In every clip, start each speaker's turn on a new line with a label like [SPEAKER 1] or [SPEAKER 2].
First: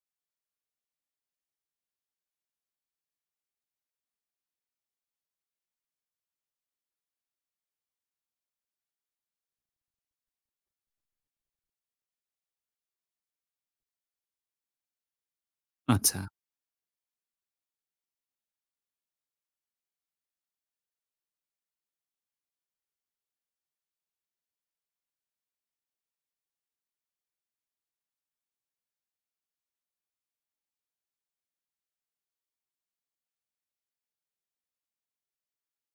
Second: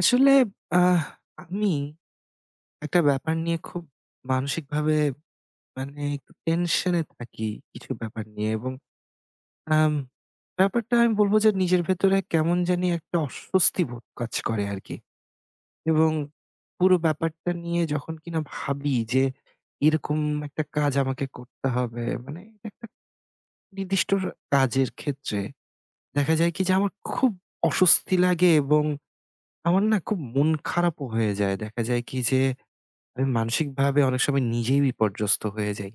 [SPEAKER 1] আসলে আহ আমি একটা ব্যাপার নিয়ে খুব মানসিকভাবে মানে একটু টেনশনে থাকি কিছু ব্যাপার নিয়ে এবং আম, ব্যাপারটা আমি বলবো যে নিজের ভেতরে কেমন জানি একটা অস্বস্তি বোধ কাজ করে আর কি এবং
[SPEAKER 2] আচ্ছা।
[SPEAKER 1] পুরো ব্যাপারটা নিয়ে যখন কিনা ভাবি যে এরকম একটা কাজ আমাকে করতে হবে মানে একটা নির্দিষ্ট কাজের ক্ষেত্রে দেখা যায় কি যে আমার খুব অস্বস্তি লাগে এবং আমার না খুব মন খারাপও হয়ে যায় দেখা যায় কি যে আমি মানসিকভাবে অনেক সময় নিজেই বিপর্যস্ত হয়ে যাই।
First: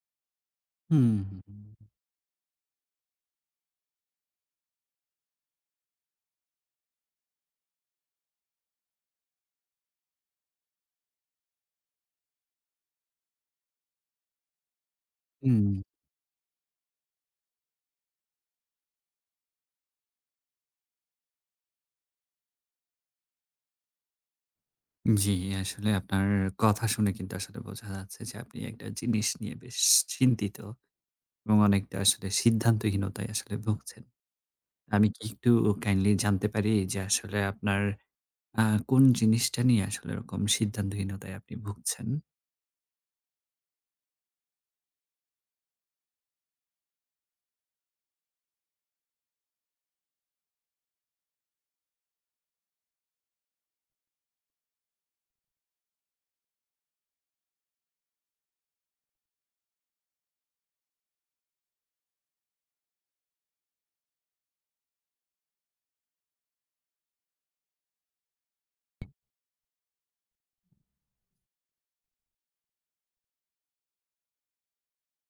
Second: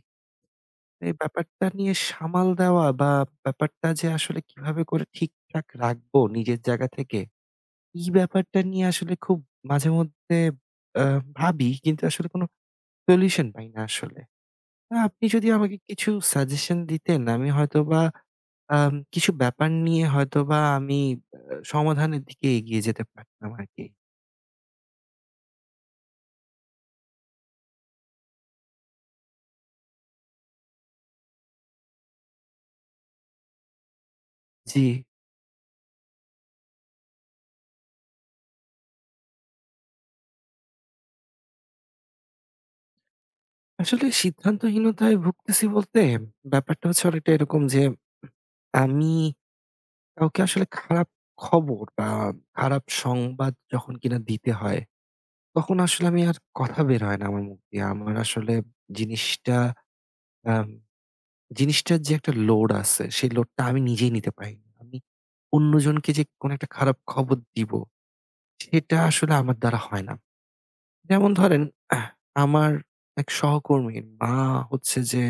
[SPEAKER 2] হুম,
[SPEAKER 1] এই
[SPEAKER 2] হুম,
[SPEAKER 1] ব্যাপারটা নিয়ে সামাল দেওয়া বা ব্যাপারটা যে আসলে কিভাবে করে ঠিকঠাক রাখবো নিজের জায়গা থেকে, এই ব্যাপারটা নিয়ে আসলে খুব মাঝেমধ্যে আ ভাবি কিন্তু আসলে কোনো সলিউশন পাই না আসলে। আপনি যদি
[SPEAKER 2] হুম।
[SPEAKER 1] আমাকে কিছু সাজেশন দিতেন আমি হয়তোবা কিছু ব্যাপার নিয়ে হয়তোবা আমি আ সমাধানের দিকে এগিয়ে যেতে পারতাম আরকি।
[SPEAKER 2] জি, আসলে আপনার কথা শুনে কিন্তু আসলে বোঝা যাচ্ছে যে আপনি একটা জিনিস নিয়ে বেশ চিন্তিত এবং অনেকটা আসলে সিদ্ধান্তহীনতায় আসলে ভুগছেন।
[SPEAKER 1] জি।
[SPEAKER 2] আমি কি একটু কাইন্ডলি জানতে পারি যে আসলে আপনার আ কোন জিনিসটা নিয়ে আসলে এরকম সিদ্ধান্তহীনতায় আপনি ভুগছেন?
[SPEAKER 1] আসলে সিদ্ধান্তহীনতায় ভুগতেছি বলতে ব্যাপারটা হচ্ছে অনেকটা এরকম যে আমি কাউকে আসলে খারাপ খবর বা খারাপ সংবাদ যখন কিনা দিতে হয় তখন আসলে আমি আর কথা বের হয় না আমার মুখ দিয়ে। আমার আসলে জিনিসটা আম জিনিসটার যে একটা লোড আছে সেই লোডটা আমি নিজেই নিতে পারি না। আমি অন্যজনকে যে কোনো একটা খারাপ খবর দিব সেটা আসলে আমার দ্বারা হয় না। যেমন ধরেন আহ, আমার এক সহকর্মীর মা হচ্ছে যে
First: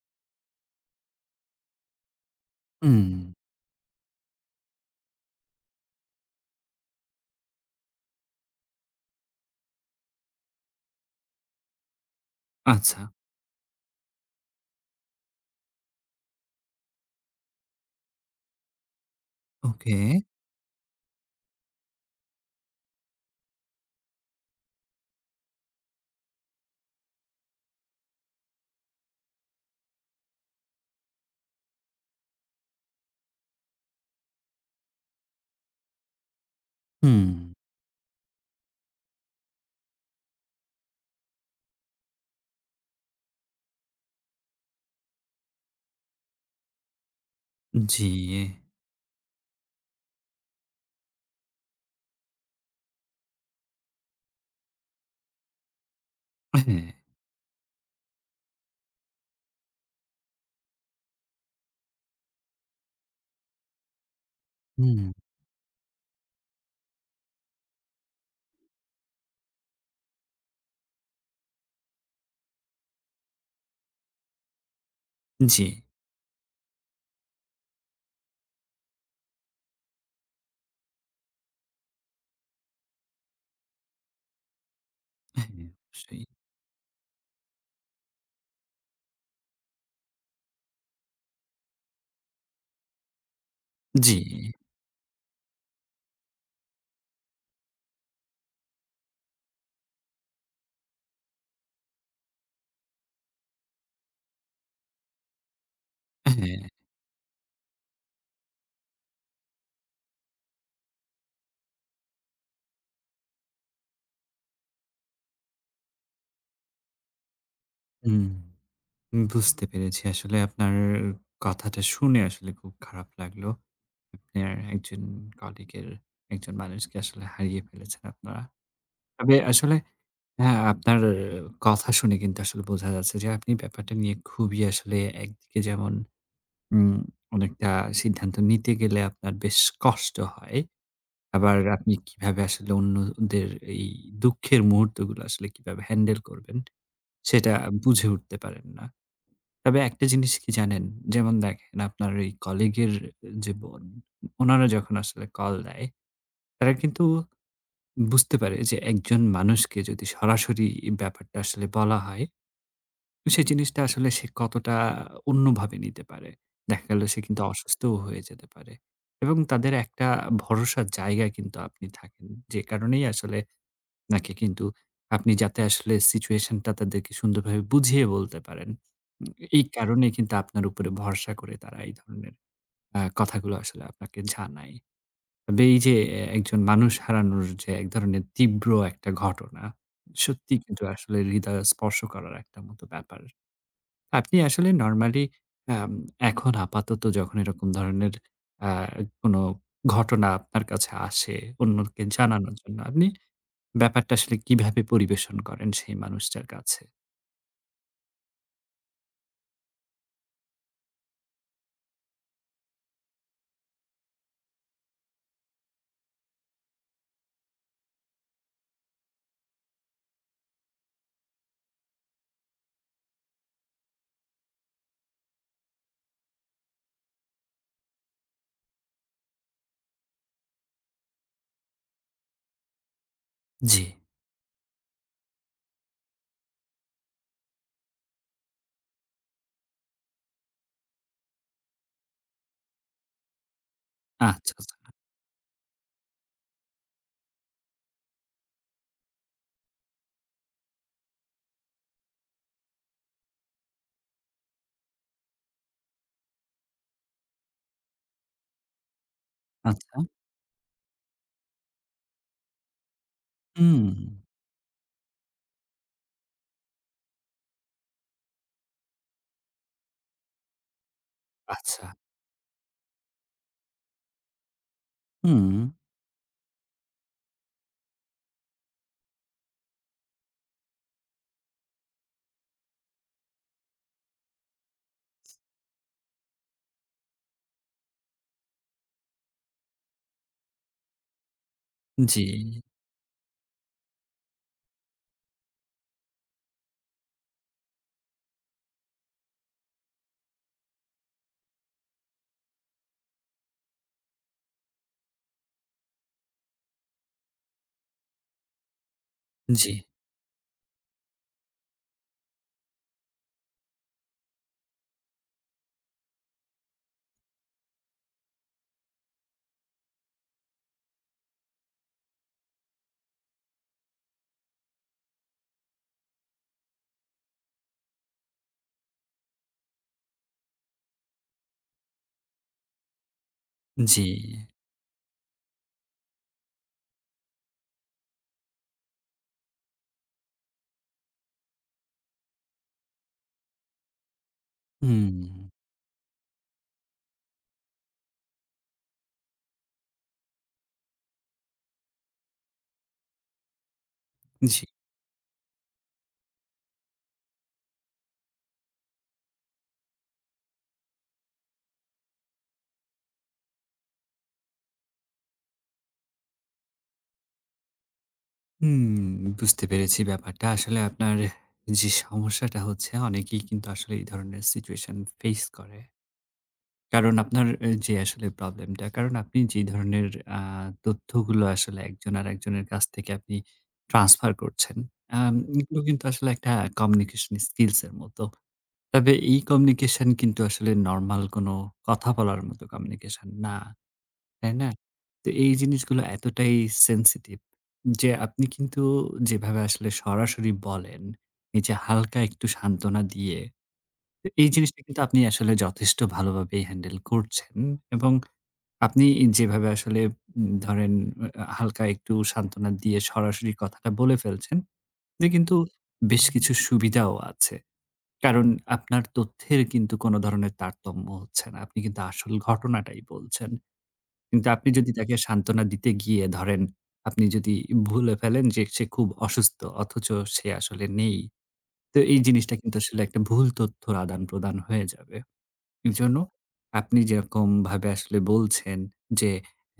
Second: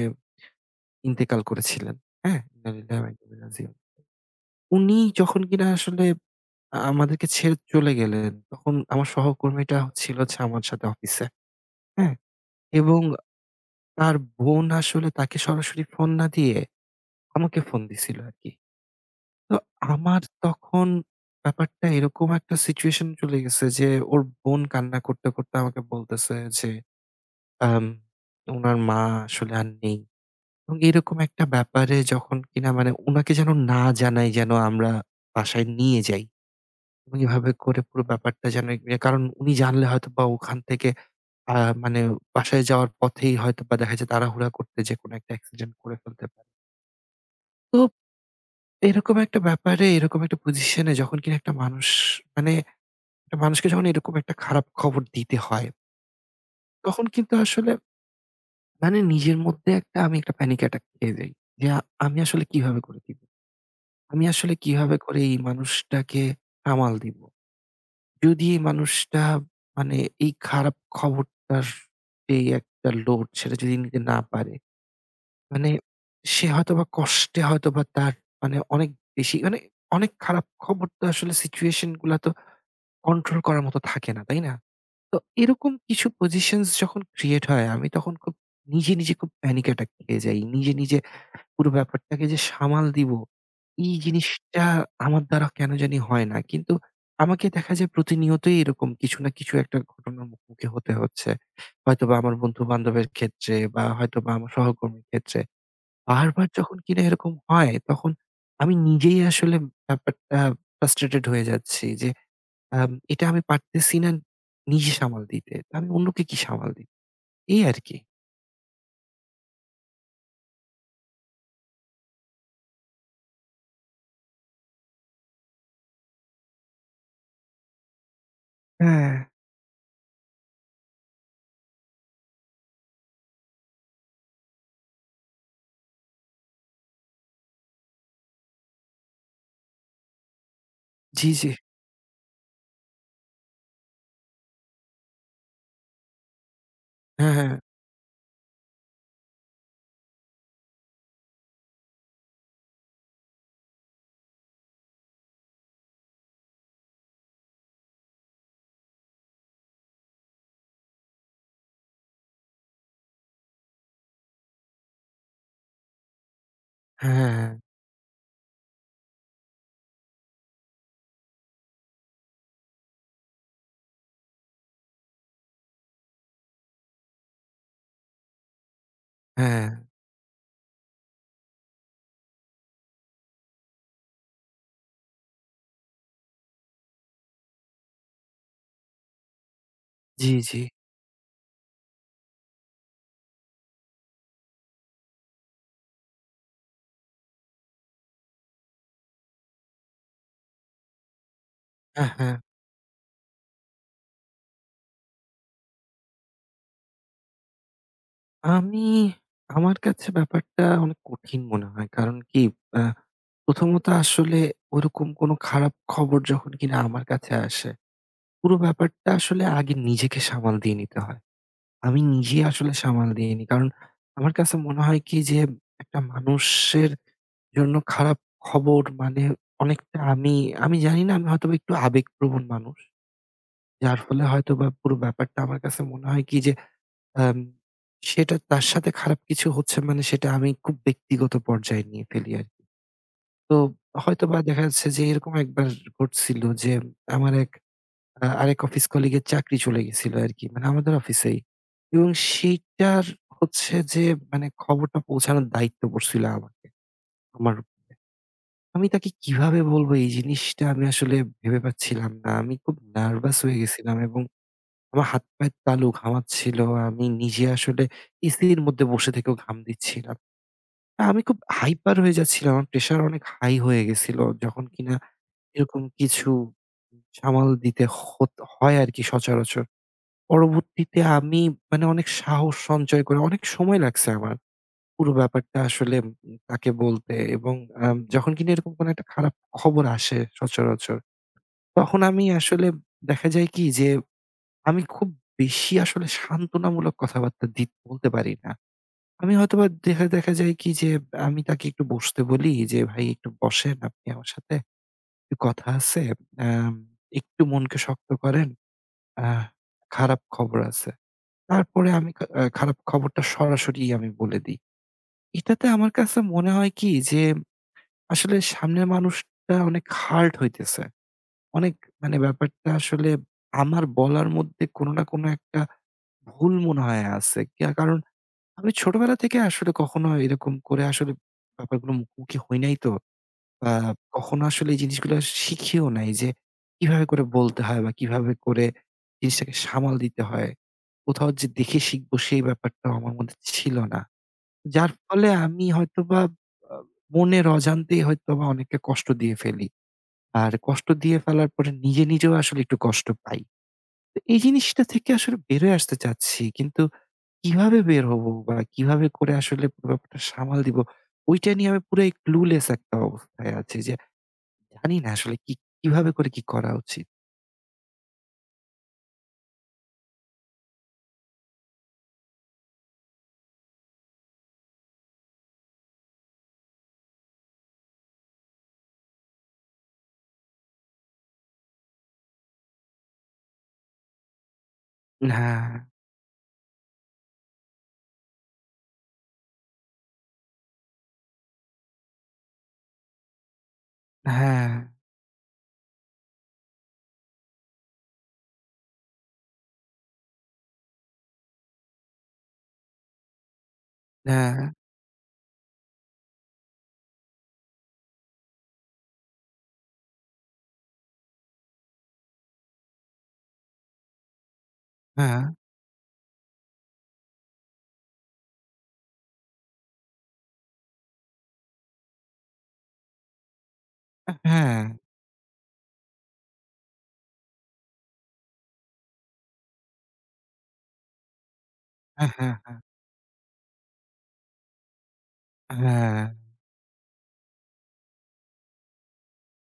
[SPEAKER 1] ইন্তেকাল করেছিলেন। হ্যাঁ? ইন্না লিল্লাহি
[SPEAKER 2] হুম,
[SPEAKER 1] ওয়া ইন্না ইলাইহি রাজিউন। উনি যখন কিনা আসলে আমাদেরকে ছেড়ে চলে গেলেন, তখন আমার সহকর্মীটা ছিল হচ্ছে আমার সাথে অফিসে। হ্যাঁ?
[SPEAKER 2] আচ্ছা।
[SPEAKER 1] এবং তার বোন আসলে তাকে সরাসরি ফোন না দিয়ে আমাকে ফোন দিছিল আরকি। তো
[SPEAKER 2] ওকে।
[SPEAKER 1] আমার তখন ব্যাপারটা এরকম একটা সিচুয়েশন চলে গেছে যে, ওর বোন কান্না করতে, করতে আমাকে বলতেছে যে, আম উনার মা আসলে আর নেই। এবং এরকম একটা ব্যাপারে যখন কিনা মানে উনাকে যেন না জানাই যেন আমরা বাসায় নিয়ে যাই। এবং
[SPEAKER 2] হুম,
[SPEAKER 1] এভাবে করে পুরো ব্যাপারটা যেন কারণ উনি জানলে হয়তোবা ওখান থেকে আ মানে বাসায় যাওয়ার পথেই হয়তোবা দেখা যায় তাড়াহুড়া করতে যেকোনো একটা অ্যাক্সিডেন্ট করে ফেলতে পারে। তো
[SPEAKER 2] জি।
[SPEAKER 1] এরকম একটা ব্যাপারে এরকম একটা পজিশন এ যখন কিনা একটা মানুষ মানে একটা মানুষকে যখন এরকম একটা খারাপ খবর দিতে হয়,
[SPEAKER 2] হ্যাঁ।
[SPEAKER 1] তখন কিন্তু আসলে মানে নিজের মধ্যে একটা আমি একটা প্যানিক অ্যাটাক খেয়ে যাই। যে আমি আসলে কিভাবে করে দিব? আমি আসলে কিভাবে
[SPEAKER 2] হুম,
[SPEAKER 1] করে এই মানুষটাকে সামাল দিব? যদি এই মানুষটা মানে এই খারাপ খবরটার যেই একটা লোড সেটা যদি নিতে না পারে,
[SPEAKER 2] জি।
[SPEAKER 1] মানে সে হয়তোবা কষ্টে হয়তোবা তার মানে অনেক বেশি মানে অনেক খারাপ খবর তো আসলে সিচুয়েশন গুলা তো কন্ট্রোল করার মতো থাকে না, তাই না? তো
[SPEAKER 2] হ্যাঁ,
[SPEAKER 1] এরকম কিছু
[SPEAKER 2] অবশ্যই।
[SPEAKER 1] পজিশনস যখন ক্রিয়েট হয় আমি তখন খুব নিজে, নিজে খুব প্যানিক অ্যাটাক খেয়ে যাই। নিজে, নিজে পুরো ব্যাপারটাকে যে সামাল দিব, এই
[SPEAKER 2] জি,
[SPEAKER 1] জিনিসটা আমার দ্বারা কেন জানি হয় না। কিন্তু আমাকে দেখা যায় প্রতিনিয়তই এরকম কিছু না কিছু একটা ঘটনার মুখোমুখি হতে হচ্ছে। হয়তোবা আমার বন্ধু-বান্ধবের ক্ষেত্রে বা হয়তোবা আমার সহকর্মীর ক্ষেত্রে। বারবার
[SPEAKER 2] হ্যাঁ।
[SPEAKER 1] যখন কিনা এরকম হয়, তখন আমি নিজেই আসলে ব্যাপারটা ফ্রাস্ট্রেটেড হয়ে যাচ্ছি যে, এটা আমি পারতেছি না নিজে সামাল দিতে। তো আমি অন্যকে কি সামাল দিব? এই আরকি।
[SPEAKER 2] হুম। বুঝতে পেরেছি। আসলে আপনার কথাটা শুনে আসলে খুব খারাপ লাগলো। আপনার একজন কলিগের একজন মানুষকে আসলে হারিয়ে ফেলেছেন আপনারা।
[SPEAKER 1] হ্যাঁ,
[SPEAKER 2] তবে আসলে হ্যাঁ, আপনার কথা শুনে কিন্তু আসলে বোঝা যাচ্ছে যে আপনি ব্যাপারটা নিয়ে খুবই আসলে একদিকে যেমন উম অনেকটা সিদ্ধান্ত নিতে গেলে আপনার বেশ কষ্ট হয়।
[SPEAKER 1] জি, জি।
[SPEAKER 2] আবার আপনি কিভাবে আসলে অন্যদের এই দুঃখের মুহূর্তগুলো আসলে কিভাবে হ্যান্ডেল করবেন
[SPEAKER 1] হ্যাঁ, হ্যাঁ,
[SPEAKER 2] সেটা বুঝে উঠতে পারেন না। তবে একটা জিনিস কি জানেন? যেমন দেখেন আপনার ওই কলিগের যে বোন, উনারা যখন আসলে কল দেয়, তারা কিন্তু বুঝতে পারে যে একজন মানুষকে যদি সরাসরি এই ব্যাপারটা আসলে বলা হয়, তো সেই জিনিসটা আসলে সে কতটা অন্যভাবে নিতে পারে। দেখা গেল সে কিন্তু
[SPEAKER 1] হ্যাঁ,
[SPEAKER 2] অসুস্থও হয়ে যেতে পারে এবং তাদের একটা ভরসার জায়গায় কিন্তু আপনি থাকেন। যে কারণেই আসলে নাকি কিন্তু আপনি যাতে আসলে সিচুয়েশনটা তাদেরকে সুন্দরভাবে বুঝিয়ে বলতে পারেন। উম এই
[SPEAKER 1] হ্যাঁ,
[SPEAKER 2] কারণে কিন্তু আপনার উপরে ভরসা করে তারা এই ধরনের কথাগুলো আসলে আপনাকে জানায়। তবে এই যে একজন মানুষ হারানোর যে এক ধরনের তীব্র একটা ঘটনা,
[SPEAKER 1] জি, জি।
[SPEAKER 2] সত্যিই কিন্তু আসলে হৃদয় স্পর্শ করার একটা মতো ব্যাপার। আপনি আসলে নরমালি আম এখন আপাতত যখন এরকম ধরনের আ কোনো ঘটনা আপনার কাছে আসে অন্যকে
[SPEAKER 1] হ্যাঁ, হ্যাঁ।
[SPEAKER 2] জানানোর জন্য, আপনি ব্যাপারটা আসলে কিভাবে পরিবেশন করেন সেই মানুষটার কাছে?
[SPEAKER 1] আমি আমার কাছে ব্যাপারটা অনেক কঠিন মনে হয়। কারণ কি আ প্রথমত আসলে ওরকম কোনো খারাপ খবর যখন কিনা আমার কাছে আসে, পুরো ব্যাপারটা আসলে আগে নিজেকে সামাল দিয়ে নিতে হয়। আমি নিজেই আসলে সামাল দিয়ে নিই। কারণ আমার কাছে মনে হয় কি যে একটা মানুষের জন্য খারাপ খবর মানে অনেকটা আমি জানি না আমি হয়তোবা একটু আবেগপ্রবণ মানুষ।
[SPEAKER 2] জি।
[SPEAKER 1] যার ফলে হয়তোবা পুরো ব্যাপারটা আমার কাছে মনে হয় কি যে আম সেটা তার সাথে খারাপ কিছু হচ্ছে মানে সেটা আমি খুব ব্যক্তিগত পর্যায়ে নিয়ে ফেলি আরকি। তো হয়তোবা
[SPEAKER 2] আচ্ছা,
[SPEAKER 1] দেখা
[SPEAKER 2] আচ্ছা,
[SPEAKER 1] যাচ্ছে যে এরকম একবার ঘটছিল যে আমার এক আরেক অফিস কলিগের চাকরি চলে গেছিল আরকি। মানে আমাদের অফিসেই। এবং সেইটার হচ্ছে যে মানে খবরটা পৌঁছানোর দায়িত্ব পড়ছিল আমাকে। আমার উপর। আমি তাকে কিভাবে বলব
[SPEAKER 2] আচ্ছা।
[SPEAKER 1] এই জিনিসটা আমি আসলে ভেবে পাচ্ছিলাম না। আমি খুব নার্ভাস হয়ে
[SPEAKER 2] হুম,
[SPEAKER 1] গেছিলাম এবং আমার হাত-পায়ের তালু ঘামাচ্ছিল। আমি নিজে আসলে এসির মধ্যে বসে থেকেও ঘাম দিচ্ছিলাম। আমি খুব
[SPEAKER 2] আচ্ছা।
[SPEAKER 1] হাইপার হয়ে যাচ্ছিলাম। আমার প্রেশার অনেক হাই হয়ে গেছিল। যখন কিনা
[SPEAKER 2] হুম,
[SPEAKER 1] এরকম কিছু সামাল দিতে হত হয় আরকি সচরাচর। পরবর্তীতে আমি মানে অনেক সাহস সঞ্চয় করে অনেক সময় লাগছে আমার পুরো ব্যাপারটা আসলে তাকে বলতে এবং যখন কিনা এরকম কোনো একটা খারাপ খবর আসে সচরাচর, তখন
[SPEAKER 2] জি,
[SPEAKER 1] আমি আসলে দেখা যায় কি যে আমি খুব বেশি আসলে সান্ত্বনামূলক কথাবার্তা বলতে পারি না। আমি হয়তোবা দেখা দেখা যায় কি যে, আমি তাকে একটু বসতে বলি যে, "ভাই একটু বসেন আপনি আমার সাথে, একটু কথা আছে। আম একটু মনকে শক্ত করেন। আহ
[SPEAKER 2] জি,
[SPEAKER 1] খারাপ খবর আছে।" তারপরে আমি খা আ খারাপ খবরটা সরাসরি আমি বলে দিই। এটাতে আমার কাছে মনে হয় কি যে, আসলে সামনের মানুষটা অনেক হার্ট হইতেছে। অনেক মানে ব্যাপারটা আসলে আমার বলার মধ্যে কোনো না কোনো একটা ভুল মনে হয় আছে। কারণ আমি ছোটবেলা থেকে আসলে কখনো এরকম করে আসলে ব্যাপারগুলো মুখোমুখি হই নাই তো। বা
[SPEAKER 2] জি,
[SPEAKER 1] কখনো আসলে এই জিনিসগুলো শিখিও নাই যে কিভাবে করে বলতে হয় বা কিভাবে করে জিনিসটাকে সামাল দিতে হয়। কোথাও যে দেখে শিখবো সেই ব্যাপারটাও আমার মধ্যে ছিল না। যার
[SPEAKER 2] হুম,
[SPEAKER 1] ফলে আমি হয়তোবা আ মনের অজান্তেই হয়তোবা অনেককে কষ্ট দিয়ে ফেলি। আর কষ্ট দিয়ে ফেলার পরে নিজে, নিজেও আসলে একটু কষ্ট পাই। তো এই
[SPEAKER 2] জি,
[SPEAKER 1] জিনিসটা থেকে আসলে বেরোয় আসতে চাচ্ছি। কিন্তু কিভাবে বের হবো বা কিভাবে করে আসলে পুরো ব্যাপারটা সামাল দিব? ওইটা নিয়ে আমি পুরাই clueless একটা অবস্থায় আছি যে জানি না আসলে কি কিভাবে করে কি করা উচিত?
[SPEAKER 2] হুম, বুঝতে পেরেছি ব্যাপারটা। আসলে আপনার যে সমস্যাটা হচ্ছে অনেকেই কিন্তু আসলে এই ধরনের সিচুয়েশন ফেস করে। কারণ আপনার এ যে আসলে প্রবলেমটা, কারণ আপনি যে ধরনের আ তথ্যগুলো আসলে একজন আরেকজনের কাছ থেকে আপনি ট্রান্সফার করছেন,
[SPEAKER 1] হ্যাঁ,
[SPEAKER 2] এগুলো কিন্তু আসলে একটা কমিউনিকেশন স্কিলস এর মতো। তবে এই কমিউনিকেশন কিন্তু আসলে নরমাল কোনো কথা বলার মতো কমিউনিকেশন না, তাই
[SPEAKER 1] হ্যাঁ,
[SPEAKER 2] না? তো এই জিনিসগুলো এতটাই সেনসিটিভ যে আপনি কিন্তু যেভাবে আসলে সরাসরি বলেন, এই যে হালকা একটু সান্ত্বনা দিয়ে এই
[SPEAKER 1] হ্যাঁ,
[SPEAKER 2] জিনিসটা কিন্তু আপনি আসলে যথেষ্ট ভালোভাবেই হ্যান্ডেল করছেন এবং আপনি যেভাবে আসলে ধরেন হালকা একটু সান্ত্বনা দিয়ে সরাসরি কথাটা বলে ফেলছেন, এতে
[SPEAKER 1] হ্যাঁ,
[SPEAKER 2] কিন্তু বেশ কিছু সুবিধাও আছে। কারণ আপনার তথ্যের কিন্তু কোনো ধরনের তারতম্য হচ্ছে না। আপনি কিন্তু আসল ঘটনাটাই বলছেন। কিন্তু আপনি
[SPEAKER 1] হ্যাঁ,
[SPEAKER 2] যদি তাকে সান্ত্বনা দিতে গিয়ে ধরেন, আপনি যদি ভুলে ফেলেন যে সে খুব অসুস্থ অথচ সে আসলে নেই। তো এই
[SPEAKER 1] হ্যাঁ, হ্যাঁ,
[SPEAKER 2] জিনিসটা কিন্তু আসলে একটা ভুল তথ্যর আদান-প্রদান হয়ে যাবে। এর জন্য
[SPEAKER 1] হ্যাঁ।
[SPEAKER 2] আপনি যেরকমভাবে আসলে বলছেন যে,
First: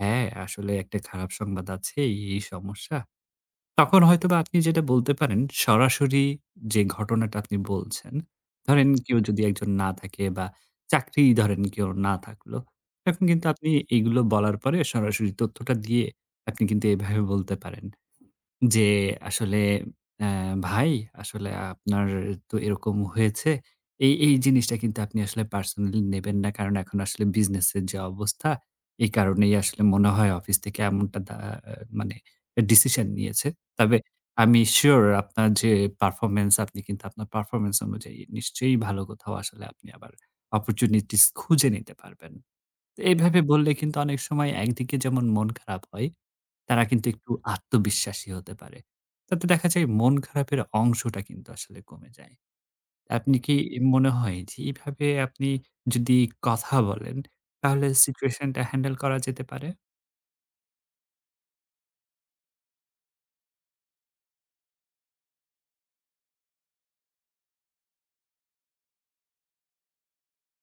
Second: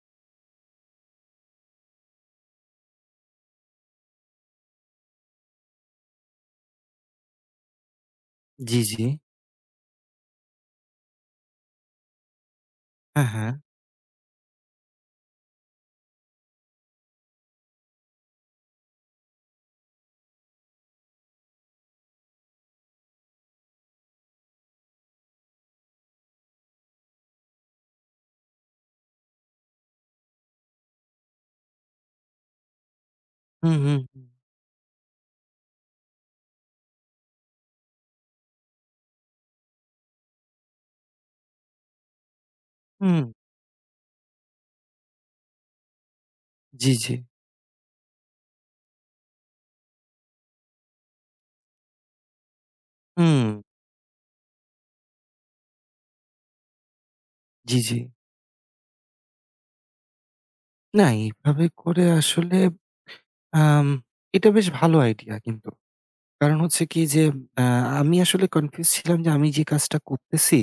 [SPEAKER 2] হ্যাঁ, আসলে একটা খারাপ সংবাদ আছে, এই এই সমস্যা। তখন হয়তোবা আপনি যেটা বলতে পারেন, সরাসরি যে ঘটনাটা আপনি বলছেন,
[SPEAKER 1] জি,
[SPEAKER 2] ধরেন
[SPEAKER 1] জি।
[SPEAKER 2] কেউ যদি একজন না থাকে বা চাকরি ধরেন কেউ না থাকলো, তখন
[SPEAKER 1] হ্যাঁ,
[SPEAKER 2] কিন্তু
[SPEAKER 1] হ্যাঁ।
[SPEAKER 2] আপনি এগুলো বলার পরে সরাসরি তথ্যটা দিয়ে আপনি কিন্তু এভাবে বলতে পারেন। যে আসলে অ্যা "ভাই আসলে আপনার তো এরকম হয়েছে। এই, এই জিনিসটা কিন্তু আপনি আসলে পার্সোনালি নেবেন না। কারণ এখন আসলে বিজনেসের যে অবস্থা, এই কারণেই আসলে মনে হয় অফিস থেকে এমনটা মানে ডিসিশন নিয়েছে।
[SPEAKER 1] হুম,
[SPEAKER 2] তবে
[SPEAKER 1] হুম, হুম,
[SPEAKER 2] আমি সিউর আপনার যে পারফরম্যান্স আপনি কিন্তু আপনার পারফরম্যান্স অনুযায়ী নিশ্চয়ই ভালো কোথাও আসলে আপনি আবার অপরচুনিটিস খুঁজে নিতে পারবেন।"
[SPEAKER 1] হুম।
[SPEAKER 2] এভাবে বললে কিন্তু অনেক সময় একদিকে যেমন মন খারাপ হয়, তারা
[SPEAKER 1] জি,
[SPEAKER 2] কিন্তু
[SPEAKER 1] জি।
[SPEAKER 2] একটু আত্মবিশ্বাসী হতে পারে। তাতে দেখা যায় মন খারাপের অংশটা কিন্তু আসলে কমে যায়। আপনি
[SPEAKER 1] হুম।
[SPEAKER 2] কি মনে হয় যে এভাবে আপনি যদি কথা বলেন,
[SPEAKER 1] জি,
[SPEAKER 2] তাহলে
[SPEAKER 1] জি।
[SPEAKER 2] সিচুয়েশনটা হ্যান্ডেল করা যেতে পারে?
[SPEAKER 1] না এভাবে করে আসলে আম এটা বেশ ভালো আইডিয়া কিন্তু। কারণ হচ্ছে কি যে আ আমি আসলে কনফিউজ ছিলাম যে আমি যে কাজটা করতেছি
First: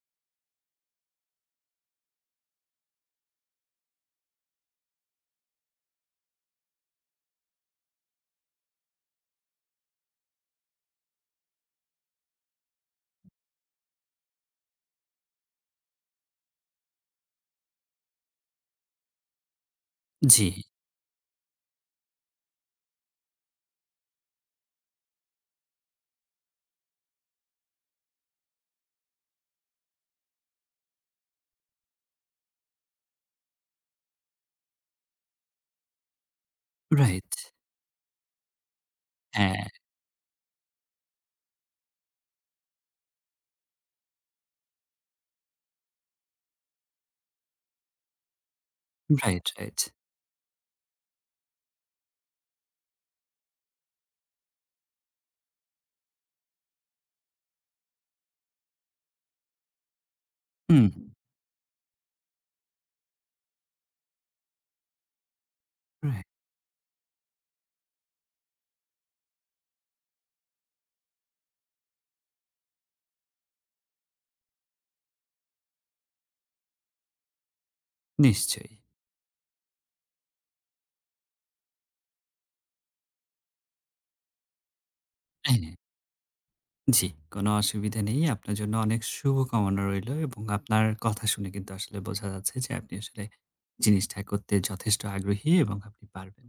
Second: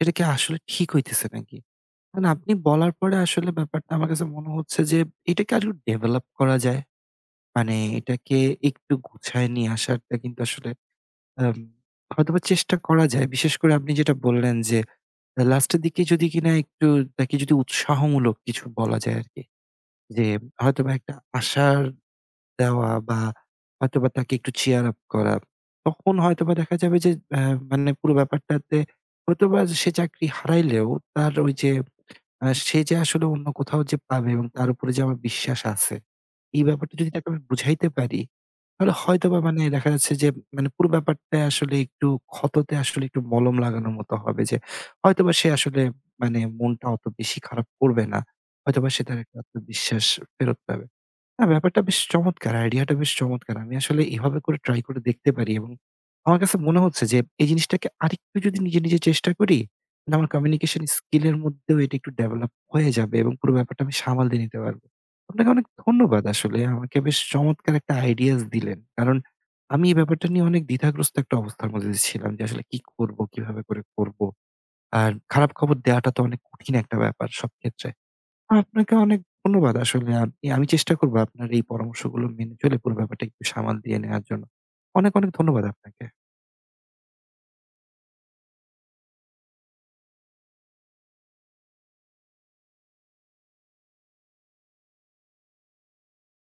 [SPEAKER 1] এটা কি আসলে ঠিক হইতেছে নাকি? মানে আপনি বলার পরে আসলে ব্যাপারটা আমার কাছে মনে হচ্ছে যে এটাকে আরো ডেভেলপ করা যায়। মানে এটাকে একটু গুছায় নিয়ে আসারটা কিন্তু আসলে আম হয়তোবা চেষ্টা করা যায়। বিশেষ করে আপনি যেটা বললেন যে লাস্টের দিকে যদি কিনা একটু তাকে যদি উৎসাহমূলক কিছু বলা যায় আরকি। যে
[SPEAKER 2] জি,
[SPEAKER 1] হয়তোবা একটা আশার দেওয়া বা হয়তোবা তাকে একটু cheer up করা। তখন হয়তোবা দেখা যাবে যে মানে পুরো ব্যাপারটাতে হয়তোবা সে চাকরি হারাইলেও তার ওই যে সে যে আসলে অন্য কোথাও যে পাবে এবং তার উপরে যে আমার বিশ্বাস আছে, এই ব্যাপারটা যদি তাকে
[SPEAKER 2] রাইট।
[SPEAKER 1] আমি বুঝাইতে পারি, তাহলে হয়তোবা মানে
[SPEAKER 2] হ্যাঁ,
[SPEAKER 1] দেখা যাচ্ছে যে মানে পুরো ব্যাপারটা আসলে একটু ক্ষততে আসলে একটু মলম লাগানোর মতো হবে যে হয়তোবা সে আসলে মানে মনটা অত বেশি খারাপ করবে না। হয়তোবা সে তার একটা
[SPEAKER 2] রাইট, রাইট।
[SPEAKER 1] আত্মবিশ্বাস ফেরত পাবে। না ব্যাপারটা বেশ চমৎকার! আইডিয়াটা বেশ চমৎকার! আমি আসলে এভাবে করে ট্রাই করে দেখতে পারি এবং আমার কাছে মনে হচ্ছে যে এই জিনিসটাকে আরেকটু যদি নিজে, নিজে চেষ্টা করি, মানে আমার কমিউনিকেশন
[SPEAKER 2] হুম,
[SPEAKER 1] স্কিল এর মধ্যেও এটা একটু ডেভেলপ হয়ে যাবে এবং পুরো ব্যাপারটা আমি সামাল দিয়ে নিতে পারব। আপনাকে অনেক ধন্যবাদ
[SPEAKER 2] রাইট।
[SPEAKER 1] আসলে। আমাকে বেশ চমৎকার একটা আইডিয়াস দিলেন। কারণ আমি এই ব্যাপারটা নিয়ে অনেক দ্বিধাগ্রস্ত একটা অবস্থার মধ্যে দিয়ে ছিলাম যে আসলে কি করব, কিভাবে করে করব। আর খারাপ খবর দেওয়াটা তো অনেক কঠিন একটা ব্যাপার সব ক্ষেত্রে।
[SPEAKER 2] নিশ্চয়ই।
[SPEAKER 1] আপনাকে অনেক ধন্যবাদ আসলে। আপনি আমি চেষ্টা করব আপনার এই পরামর্শগুলো মেনে চলে পুরো ব্যাপারটা একটু সামাল দিয়ে নেয়ার জন্য। অনেক, অনেক ধন্যবাদ
[SPEAKER 2] হ্যাঁ।
[SPEAKER 1] আপনাকে।
[SPEAKER 2] জি, কোনো অসুবিধা নেই। আপনার জন্য অনেক শুভকামনা রইলো এবং আপনার কথা শুনে কিন্তু আসলে বোঝা যাচ্ছে যে আপনি আসলে জিনিসটা করতে যথেষ্ট আগ্রহী এবং আপনি পারবেন।